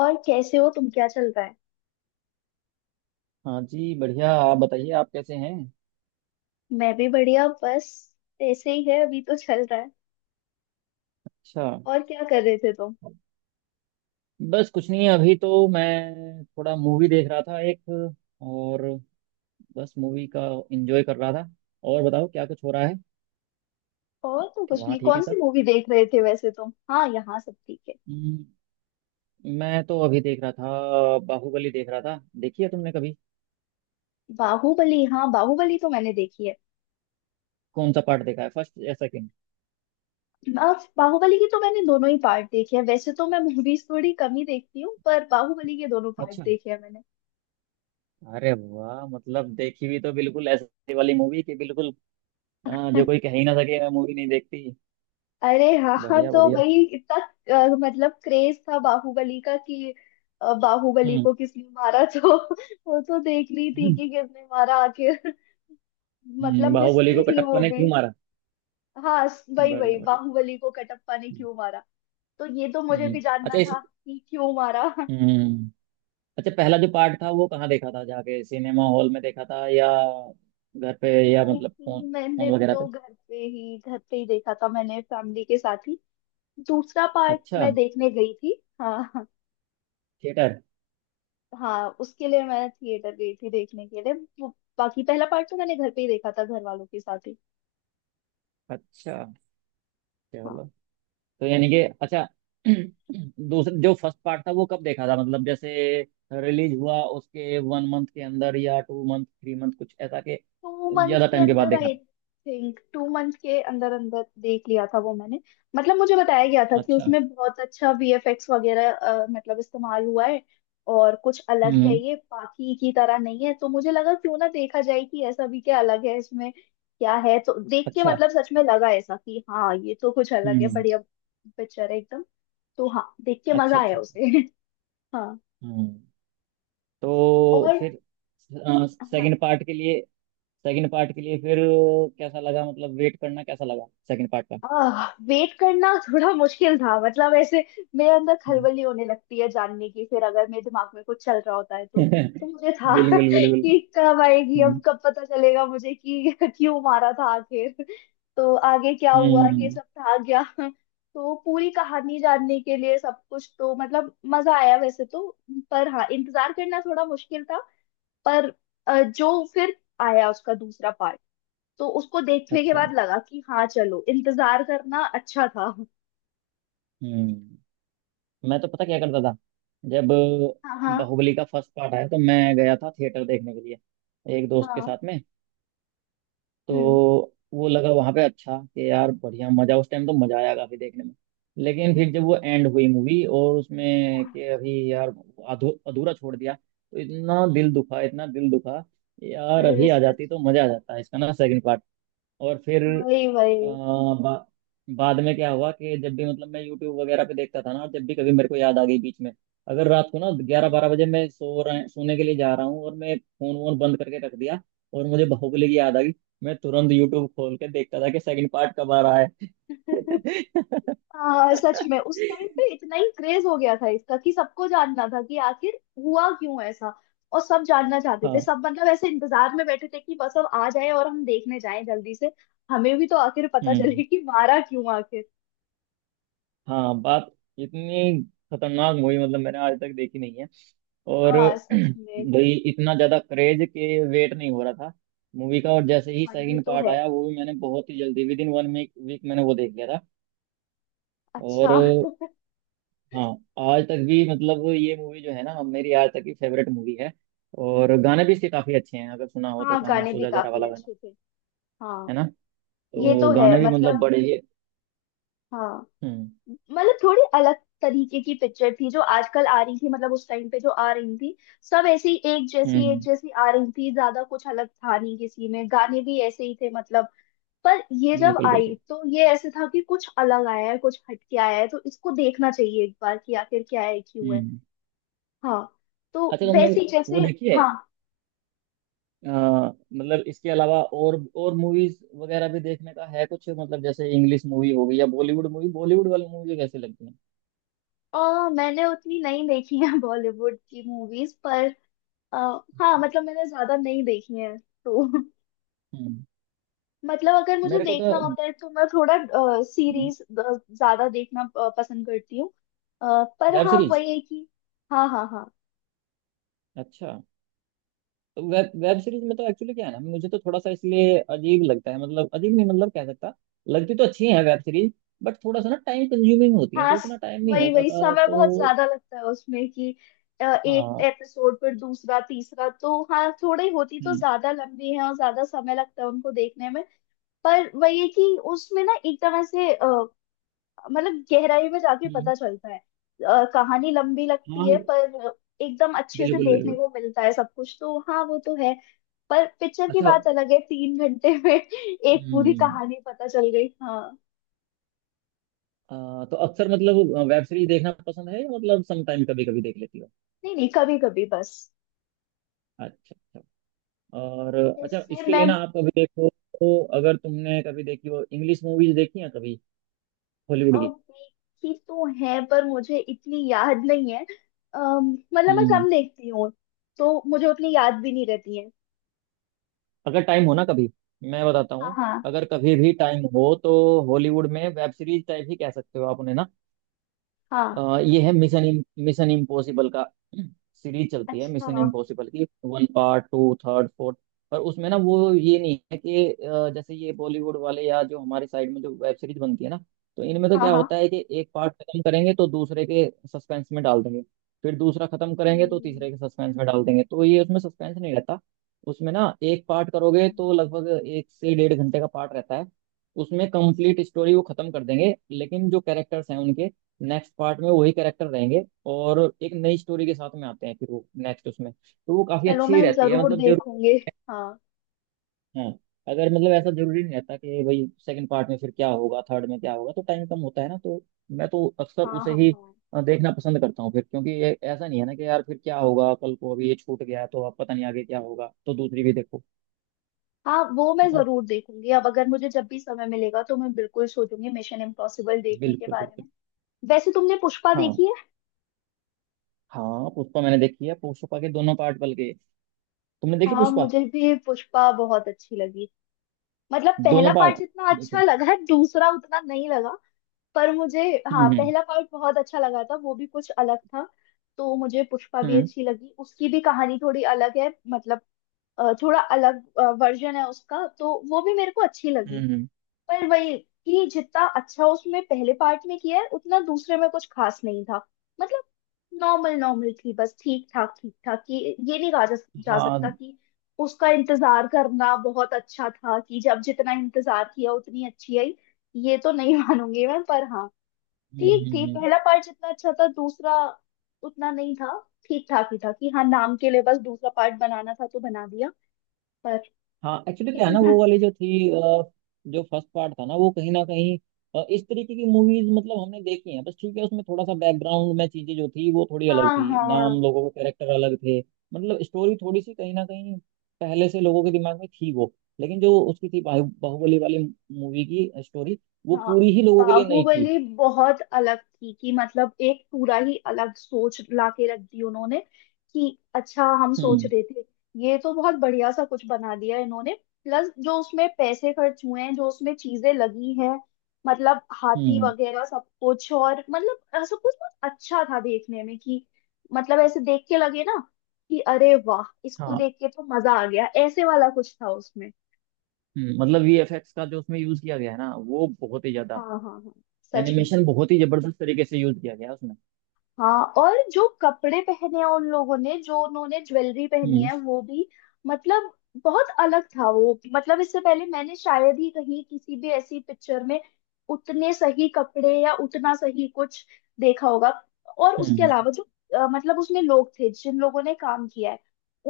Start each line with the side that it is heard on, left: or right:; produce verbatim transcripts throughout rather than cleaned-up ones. left: और कैसे हो तुम? क्या चल रहा है?
right: हाँ जी, बढ़िया। आप बताइए, आप कैसे हैं?
left: मैं भी बढ़िया। बस ऐसे ही है, अभी तो चल रहा है।
right: अच्छा।
left: और क्या कर रहे थे तुम?
right: बस कुछ नहीं, अभी तो मैं थोड़ा मूवी देख रहा था एक। और बस मूवी का एंजॉय कर रहा था। और बताओ, क्या कुछ हो रहा है?
left: और तो कुछ
right: वहाँ
left: नहीं।
right: ठीक है
left: कौन सी
right: सब।
left: मूवी देख रहे थे वैसे तुम? हाँ, यहाँ सब ठीक है।
right: हम्म, मैं तो अभी देख रहा था, बाहुबली देख रहा था। देखी है तुमने कभी?
left: बाहुबली? हाँ, बाहुबली तो मैंने देखी है।
right: कौन सा पार्ट देखा है, फर्स्ट या सेकंड?
left: अब बाहुबली की तो मैंने दोनों ही पार्ट देखे हैं। वैसे तो मैं मूवीज थोड़ी कम ही देखती हूँ, पर बाहुबली के दोनों पार्ट
right: अच्छा।
left: देखे हैं मैंने।
right: अरे वाह, मतलब देखी भी तो बिल्कुल ऐसी वाली मूवी कि बिल्कुल, अ, जो कोई कह ही ना सके मैं मूवी नहीं देखती।
left: अरे, हाँ हाँ,
right: बढ़िया
left: तो
right: बढ़िया।
left: वही इतना अ, मतलब क्रेज था बाहुबली का कि। अ, बाहुबली
right: हम्म,
left: को किसने मारा, तो वो तो देख रही थी कि किसने मारा आखिर।
right: हम्म,
left: मतलब
right: बाहुबली
left: मिस्ट्री
right: को
left: थी
right: कटप्पा
left: वो
right: ने
left: भी।
right: क्यों मारा?
left: हाँ, स- वही
right: बढ़िया
left: वही,
right: बढ़िया।
left: बाहुबली को कटप्पा ने क्यों मारा। तो ये तो मुझे
right: हम्म।
left: भी
right: अच्छा,
left: जानना
right: इस...
left: था कि क्यों मारा।
right: हम्म। अच्छा, पहला जो पार्ट था वो कहाँ देखा था? जाके सिनेमा हॉल में देखा था, या घर पे, या मतलब फोन,
left: नहीं,
right: फोन
left: मैंने
right: वगैरह पे।
left: तो घर पे ही घर पे ही देखा था, मैंने फैमिली के साथ ही। दूसरा पार्ट
right: अच्छा।
left: मैं देखने गई थी, हाँ हाँ।
right: थिएटर।
left: हाँ, उसके लिए मैं थिएटर गई थी देखने के लिए। वो बाकी पहला पार्ट तो मैंने घर पे ही देखा था, घर वालों के साथ ही।
right: अच्छा।
left: हाँ,
right: चलो। तो यानी कि, अच्छा। दूसरा जो फर्स्ट पार्ट था वो कब देखा था, मतलब जैसे रिलीज हुआ उसके वन मंथ के अंदर, या टू मंथ थ्री मंथ, कुछ ऐसा के
left: टू मंथ
right: ज्यादा
left: के
right: टाइम के बाद
left: अंदर,
right: देखा
left: आई
right: था?
left: थिंक टू मंथ के अंदर अंदर देख लिया था वो मैंने। मतलब मुझे बताया गया था कि
right: अच्छा।
left: उसमें बहुत अच्छा वीएफएक्स वगैरह अ, मतलब इस्तेमाल हुआ है। और कुछ अलग है,
right: हम्म।
left: ये बाकी की तरह नहीं है, तो मुझे लगा क्यों ना देखा जाए कि ऐसा भी क्या अलग है इसमें, क्या है। तो देख के
right: अच्छा।
left: मतलब सच में लगा ऐसा कि हाँ, ये तो कुछ अलग है,
right: हम्म।
left: बढ़िया पिक्चर है एकदम। तो हाँ, देख के
right: अच्छा,
left: मजा आया
right: अच्छा, अच्छा।
left: उसे। हाँ।
right: हम्म। तो
left: और।
right: फिर
left: हाँ।
right: सेकंड पार्ट के लिए, सेकंड पार्ट के लिए फिर कैसा लगा, मतलब वेट करना कैसा लगा सेकंड पार्ट का?
left: आह, वेट करना थोड़ा मुश्किल था मतलब ऐसे। मेरे अंदर
right: हम्म।
left: खलबली होने लगती है जानने की, फिर अगर मेरे दिमाग में कुछ चल रहा होता है तो। तो मुझे था
right: बिल्कुल बिल्कुल।
left: कि कब आएगी,
right: हम्म,
left: अब कब पता चलेगा मुझे कि क्यों मारा था आखिर। तो आगे क्या हुआ ये
right: हम्म।
left: सब था, गया। तो पूरी कहानी जानने के लिए सब कुछ, तो मतलब मजा आया वैसे तो। पर हाँ, इंतजार करना थोड़ा मुश्किल था। पर अ, जो फिर आया उसका दूसरा पार्ट, तो उसको देखने के
right: अच्छा।
left: बाद लगा कि हाँ, चलो, इंतजार करना अच्छा था।
right: हम्म। मैं तो पता क्या करता था, जब
left: हाँ हाँ
right: बाहुबली का फर्स्ट पार्ट आया तो मैं गया था थिएटर देखने के लिए, एक दोस्त के
left: हाँ।
right: साथ में।
left: हम्म।
right: तो वो लगा वहां पे अच्छा कि यार, बढ़िया मजा, उस टाइम तो मजा आया काफी देखने में। लेकिन फिर जब वो एंड हुई मूवी, और उसमें कि अभी यार अधू, अधूरा छोड़ दिया, तो इतना दिल दुखा, इतना दिल दुखा। यार,
left: अरे,
right: अभी आ
left: सच
right: जाती तो
left: में।
right: मजा आ जाता है इसका ना सेकंड पार्ट। और फिर
left: वही
right: अ,
left: वही।
right: बा, बाद में क्या हुआ कि जब भी मतलब मैं यूट्यूब वगैरह पे देखता था ना, जब भी कभी मेरे को याद आ गई बीच में, अगर रात को ना ग्यारह
left: हाँ।
right: बारह बजे मैं सो रहा, सोने के लिए जा रहा हूँ और मैं फोन वोन बंद करके रख दिया, और मुझे बाहुबली की याद आ गई, मैं तुरंत यूट्यूब खोल के देखता था कि सेकंड पार्ट कब आ रहा है।
left: हाँ, सच में, उस टाइम पे इतना ही क्रेज हो गया था इसका कि सबको जानना था कि आखिर हुआ क्यों ऐसा। और सब जानना चाहते थे,
right: हाँ।
left: सब मतलब ऐसे इंतजार में बैठे थे कि बस अब आ जाए और हम देखने जाएं जल्दी से। हमें भी तो आखिर पता
right: हम्म।
left: चले कि मारा क्यों, आखिर।
right: हाँ, बात... इतनी खतरनाक मूवी मतलब मैंने आज तक देखी नहीं है। और
left: हाँ, सच में।
right: भाई, इतना ज्यादा क्रेज के वेट नहीं हो रहा था मूवी का, और जैसे ही
left: हाँ, ये
right: सेकंड
left: तो
right: पार्ट
left: है।
right: आया वो भी मैंने बहुत ही जल्दी, विद इन वन वीक मैंने वो देख लिया था। और
left: अच्छा।
right: हाँ, आज तक भी मतलब ये मूवी जो है ना, मेरी आज तक की फेवरेट मूवी है। और गाने भी इसके काफी अच्छे हैं, अगर सुना हो तो
left: हाँ,
right: गाना
left: गाने भी
right: सोजा जरा वाला
left: काफी
right: गाना,
left: अच्छे थे।
right: है
left: हाँ,
right: ना?
left: ये
right: तो
left: तो है
right: गाने भी मतलब
left: मतलब।
right: बड़े ही...
left: हाँ।
right: हम्म,
left: मतलब थोड़ी अलग तरीके की पिक्चर थी, जो आजकल आ रही थी, मतलब उस टाइम पे जो आ रही थी। सब ऐसी एक
right: हम्म,
left: जैसी
right: हम्म।
left: एक जैसी आ रही थी, ज्यादा कुछ अलग था नहीं किसी में, गाने भी ऐसे ही थे मतलब। पर ये जब
right: बिल्कुल
left: आई
right: बिल्कुल।
left: तो ये ऐसे था कि कुछ अलग आया है, कुछ हटके आया है, तो इसको देखना चाहिए एक बार कि आखिर क्या है, क्यों है।
right: हम्म।
left: हाँ, तो
right: अच्छा, तुमने
left: वैसे ही जैसे।
right: वो देखी है?
left: हाँ,
right: अ, मतलब इसके अलावा और और मूवीज वगैरह भी देखने का है कुछ, मतलब जैसे इंग्लिश मूवी हो गई या बॉलीवुड मूवी, बॉलीवुड वाली मूवी कैसे लगती है?
left: और मैंने उतनी नहीं देखी है बॉलीवुड की मूवीज पर। अ, हाँ,
right: अच्छा।
left: मतलब मैंने ज्यादा नहीं देखी है तो।
right: हम्म।
left: मतलब अगर मुझे
right: मेरे को तो
left: देखना होता है तो मैं थोड़ा सीरीज ज्यादा देखना अ, पसंद करती हूँ। अ, पर
right: वेब
left: हाँ,
right: सीरीज...
left: वही है कि। हाँ हाँ हाँ।
right: अच्छा, तो वेब वेब सीरीज में तो एक्चुअली क्या है ना, मुझे तो थोड़ा सा इसलिए अजीब लगता है, मतलब अजीब नहीं मतलब कह सकता, लगती तो अच्छी है वेब सीरीज। बट थोड़ा सा ना टाइम कंज्यूमिंग होती है,
left: हाँ,
right: तो इतना
left: स-
right: टाइम नहीं हो
left: वही वही,
right: पाता,
left: समय बहुत
right: तो...
left: ज्यादा लगता है उसमें कि। अ, एक
right: हाँ।
left: एपिसोड पर दूसरा तीसरा, तो हाँ, थोड़ी होती तो
right: हम्म,
left: ज्यादा लंबी है, और ज्यादा समय लगता है उनको देखने में। पर वही है कि उसमें ना एकदम ऐसे मतलब गहराई में जाके
right: हम्म।
left: पता चलता है, अ, कहानी लंबी लगती
right: हाँ,
left: है पर एकदम अच्छे से
right: बिल्कुल
left: देखने
right: बिल्कुल।
left: को मिलता है सब कुछ, तो हाँ, वो तो है। पर पिक्चर की
right: अच्छा।
left: बात अलग है, तीन घंटे में एक पूरी
right: हम्म।
left: कहानी पता चल गई। हाँ।
right: आ, तो अक्सर मतलब वेब सीरीज देखना पसंद है, या मतलब सम टाइम कभी कभी देख लेती हो?
left: नहीं नहीं, कभी कभी बस।
right: अच्छा अच्छा। और अच्छा,
left: जैसे
right: इसके
left: मैं
right: लिए ना आप कभी देखो, तो अगर तुमने कभी देखी हो, इंग्लिश मूवीज देखी हैं कभी, हॉलीवुड
left: अ,
right: की?
left: देखी तो है पर मुझे इतनी याद नहीं है। अम, मतलब मैं
right: हम्म।
left: कम देखती हूँ, तो मुझे उतनी याद भी नहीं रहती है।
right: अगर टाइम हो ना कभी, मैं बताता
left: हाँ
right: हूँ,
left: हाँ
right: अगर कभी भी टाइम हो तो हॉलीवुड में वेब सीरीज टाइप ही कह सकते हो आप उन्हें ना।
left: हाँ।
right: अ, ये है मिशन, मिशन इम्पॉसिबल का। सीरीज चलती है
left: अच्छा।
right: मिशन इम्पॉसिबल की, one part two third fourth. पर उसमें ना वो ये नहीं है कि, अ, जैसे ये बॉलीवुड वाले या जो हमारे साइड में जो वेब सीरीज बनती है ना, तो इनमें तो
left: हाँ
right: क्या
left: हाँ।
right: होता है कि एक पार्ट खत्म करेंगे तो दूसरे के सस्पेंस में डाल देंगे, फिर दूसरा खत्म करेंगे तो
left: हम्म,
right: तीसरे के सस्पेंस में डाल देंगे। तो ये उसमें सस्पेंस नहीं रहता, उसमें ना एक पार्ट करोगे तो लगभग एक से डेढ़ घंटे का पार्ट रहता है, उसमें कंप्लीट स्टोरी वो खत्म कर देंगे, लेकिन जो कैरेक्टर्स हैं उनके नेक्स्ट पार्ट में वही कैरेक्टर रहेंगे, और एक नई स्टोरी के साथ में आते हैं फिर वो नेक्स्ट। उसमें तो वो काफी
left: चलो,
right: अच्छी
left: मैं
right: रहती है,
left: जरूर
right: मतलब जरूर।
left: देखूंगी। हाँ
right: हाँ। अगर मतलब ऐसा जरूरी नहीं रहता कि भाई सेकंड पार्ट में फिर क्या होगा, थर्ड में क्या होगा, तो टाइम कम होता है ना, तो मैं तो अक्सर
left: हाँ
right: उसे
left: हाँ
right: ही
left: हाँ।
right: अ, देखना पसंद करता हूँ फिर, क्योंकि ये ऐसा नहीं है ना कि यार फिर क्या होगा कल को, अभी ये छूट गया है तो अब पता नहीं आगे क्या होगा तो दूसरी भी देखो,
left: हाँ, वो मैं
right: है ना?
left: जरूर देखूंगी। अब अगर मुझे जब भी समय मिलेगा तो मैं बिल्कुल सोचूंगी मिशन इम्पॉसिबल देखने के
right: बिल्कुल
left: बारे
right: बिल्कुल।
left: में। वैसे तुमने पुष्पा
right: हाँ।
left: देखी है?
right: हाँ पुष्पा मैंने देखी है, पुष्पा के दोनों पार्ट बल्कि। तुमने देखी
left: हाँ,
right: पुष्पा?
left: मुझे भी पुष्पा बहुत अच्छी लगी। मतलब पहला
right: दोनों
left: पार्ट
right: पार्ट,
left: जितना अच्छा
right: बिल्कुल।
left: लगा, दूसरा उतना नहीं लगा। पर मुझे,
right: हम्म,
left: हाँ,
right: हम्म,
left: पहला पार्ट बहुत अच्छा लगा था, वो भी कुछ अलग था। तो मुझे पुष्पा भी
right: हम्म।
left: अच्छी लगी, उसकी भी कहानी थोड़ी अलग है मतलब। अ, थोड़ा अलग वर्जन है उसका, तो वो भी मेरे को अच्छी लगी।
right: हम्म।
left: पर वही कि जितना अच्छा उसमें पहले पार्ट में किया है, उतना दूसरे में कुछ खास नहीं था। मतलब नॉर्मल नॉर्मल थी, बस ठीक ठाक ठीक ठाक कि ये नहीं कहा जा, जा
right: हाँ।
left: सकता
right: हम्म,
left: कि उसका इंतजार करना बहुत अच्छा था, कि जब जितना इंतजार किया उतनी अच्छी आई। ये तो नहीं मानूंगी मैं, पर हाँ,
right: हम्म,
left: ठीक थी।
right: हम्म।
left: पहला पार्ट जितना अच्छा था, दूसरा उतना नहीं था। ठीक ठाक ही था कि हाँ, नाम के लिए बस दूसरा पार्ट बनाना था तो बना दिया। पर
right: हाँ, एक्चुअली क्या है ना वो वाली जो थी, अ, जो फर्स्ट पार्ट था ना वो कहीं ना कहीं, अ, इस तरीके की मूवीज मतलब हमने देखी हैं बस, ठीक है। उसमें थोड़ा सा बैकग्राउंड में चीजें जो थी वो थोड़ी अलग
left: हाँ
right: थी,
left: हाँ
right: नाम लोगों के कैरेक्टर अलग थे, मतलब स्टोरी थोड़ी सी कहीं ना कहीं पहले से लोगों के दिमाग में थी वो, लेकिन जो उसकी थी बाहु- बाहुबली वाली मूवी की स्टोरी वो
left: हाँ।
right: पूरी ही लोगों के लिए नई थी।
left: बाहुबली बहुत अलग थी कि मतलब एक पूरा ही अलग सोच लाके रख दी उन्होंने कि अच्छा, हम सोच
right: हम्म,
left: रहे थे ये तो बहुत बढ़िया सा कुछ बना दिया इन्होंने। प्लस जो उसमें पैसे खर्च हुए हैं, जो उसमें चीजें लगी हैं, मतलब हाथी
right: हम्म।
left: वगैरह सब कुछ, और मतलब सब कुछ बहुत अच्छा था देखने में कि मतलब ऐसे देख के लगे ना कि अरे वाह, इसको
right: हाँ।
left: देख के तो मजा आ गया, ऐसे वाला कुछ था उसमें।
right: हम्म, मतलब वी एफ एक्स का जो उसमें यूज किया गया है ना वो बहुत ही ज्यादा
left: हाँ हाँ हाँ, सच में।
right: एनिमेशन बहुत ही जबरदस्त तरीके से यूज किया गया उसमें।
left: हाँ, और जो कपड़े पहने हैं उन लोगों ने, जो उन्होंने ज्वेलरी पहनी
right: हम्म,
left: है वो भी, मतलब बहुत अलग था वो, मतलब इससे पहले मैंने शायद ही कहीं किसी भी ऐसी पिक्चर में उतने सही कपड़े या उतना सही कुछ देखा होगा। और उसके
right: हम्म,
left: अलावा जो अ, मतलब उसमें लोग थे, जिन लोगों ने काम किया है,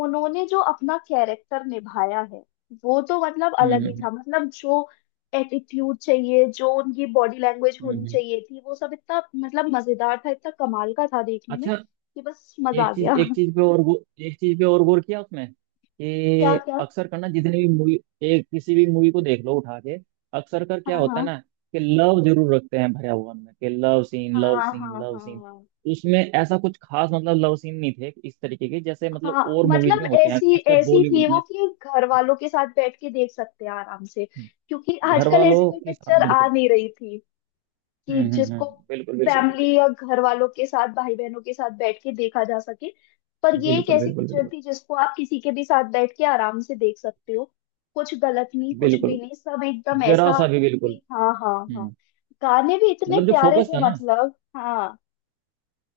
left: उन्होंने जो अपना कैरेक्टर निभाया है वो तो मतलब अलग ही
right: हम्म,
left: था, मतलब जो एटीट्यूड चाहिए, जो उनकी बॉडी लैंग्वेज
right: हम्म,
left: होनी
right: हम्म।
left: चाहिए थी, वो सब इतना मतलब मजेदार था, इतना कमाल का था देखने में
right: अच्छा।
left: कि बस मजा
right: एक
left: आ
right: चीज
left: गया।
right: एक चीज पे और गौ- एक चीज पे और गौर किया उसमें
left: क्या
right: कि
left: क्या?
right: अक्सर करना जितनी भी मूवी, एक किसी भी मूवी को देख लो उठा के, अक्सर कर क्या
left: हाँ
right: होता है
left: हाँ
right: ना, कि लव जरूर रखते हैं भरा हुआ उनमें कि लव सीन, लव
left: हाँ
right: सीन,
left: हाँ
right: लव सीन।
left: हाँ
right: उसमें ऐसा कुछ खास मतलब लव सीन नहीं थे इस तरीके के, जैसे मतलब
left: हाँ।
right: और मूवीज
left: मतलब
right: में होते हैं
left: ऐसी
right: खासकर
left: ऐसी
right: बॉलीवुड
left: थी वो
right: में।
left: कि घर वालों के साथ बैठ के देख सकते हैं आराम से,
right: हम्म।
left: क्योंकि
right: घर
left: आजकल ऐसी
right: वालों
left: कोई
right: के साथ
left: पिक्चर आ
right: बिल्कुल।
left: नहीं रही थी कि
right: हम्म, हम्म,
left: जिसको
right: हम्म, बिल्कुल बिल्कुल बिल्कुल।
left: फैमिली या घर वालों के साथ, भाई बहनों के साथ बैठ के देखा जा सके। पर ये एक
right: बिल्कुल।
left: ऐसी
right: बिल्कुल
left: पिक्चर
right: बिल्कुल
left: थी जिसको आप किसी के भी साथ बैठ के आराम से देख सकते हो, कुछ गलत नहीं, कुछ भी
right: बिल्कुल।
left: नहीं, सब एकदम
right: जरा
left: ऐसा
right: सा भी बिल्कुल।
left: कि हाँ हाँ हाँ।
right: हम्म।
left: गाने भी इतने
right: मतलब जो
left: प्यारे
right: फोकस
left: थे
right: था ना,
left: मतलब। हाँ।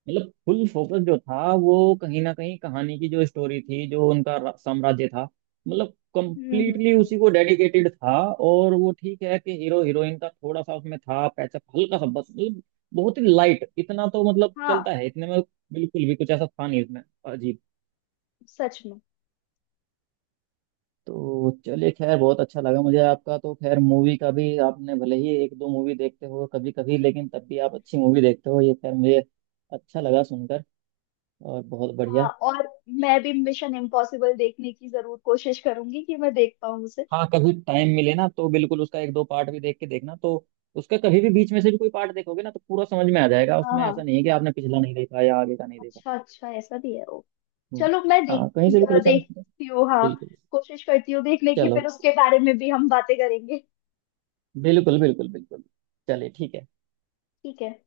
right: मतलब फुल फोकस जो था वो कहीं ना कहीं कहानी की जो स्टोरी थी, जो उनका रा- साम्राज्य था, मतलब
left: हम्म हम्म
right: कंप्लीटली उसी
left: हम्म।
right: को डेडिकेटेड था। और वो ठीक है कि हीरो हीरोइन का थोड़ा सा उसमें था पैचअप हल्का सा बस, मतलब बहुत ही लाइट, इतना तो मतलब
left: हाँ,
right: चलता है इतने में। बिल्कुल भी कुछ ऐसा था नहीं इसमें अजीब।
left: सच में।
right: तो चलिए खैर, बहुत अच्छा लगा मुझे आपका, तो खैर मूवी का भी आपने भले ही एक दो मूवी देखते हो कभी कभी, लेकिन तब भी आप अच्छी मूवी देखते हो, ये खैर मुझे अच्छा लगा सुनकर। और बहुत
left: हाँ,
right: बढ़िया।
left: और मैं भी मिशन इम्पॉसिबल देखने की जरूर कोशिश करूंगी कि मैं देख पाऊँ उसे।
right: हाँ, कभी टाइम मिले ना तो बिल्कुल उसका एक दो पार्ट भी देख के देखना तो। उसका कभी भी बीच में से भी कोई पार्ट देखोगे ना तो पूरा समझ में आ जाएगा,
left: हाँ
right: उसमें ऐसा
left: हाँ।
right: नहीं है कि आपने पिछला नहीं देखा या आगे का नहीं देखा।
left: अच्छा अच्छा, ऐसा भी है वो।
right: हम्म।
left: चलो, मैं देख
right: हाँ, कहीं से भी
left: अ,
right: कोई समझ...
left: देखती हूँ, हाँ।
right: बिल्कुल।
left: कोशिश करती हूँ देखने की,
right: चलो,
left: फिर उसके बारे में भी हम बातें करेंगे।
right: बिल्कुल बिल्कुल बिल्कुल। चलिए ठीक है।
left: ठीक है।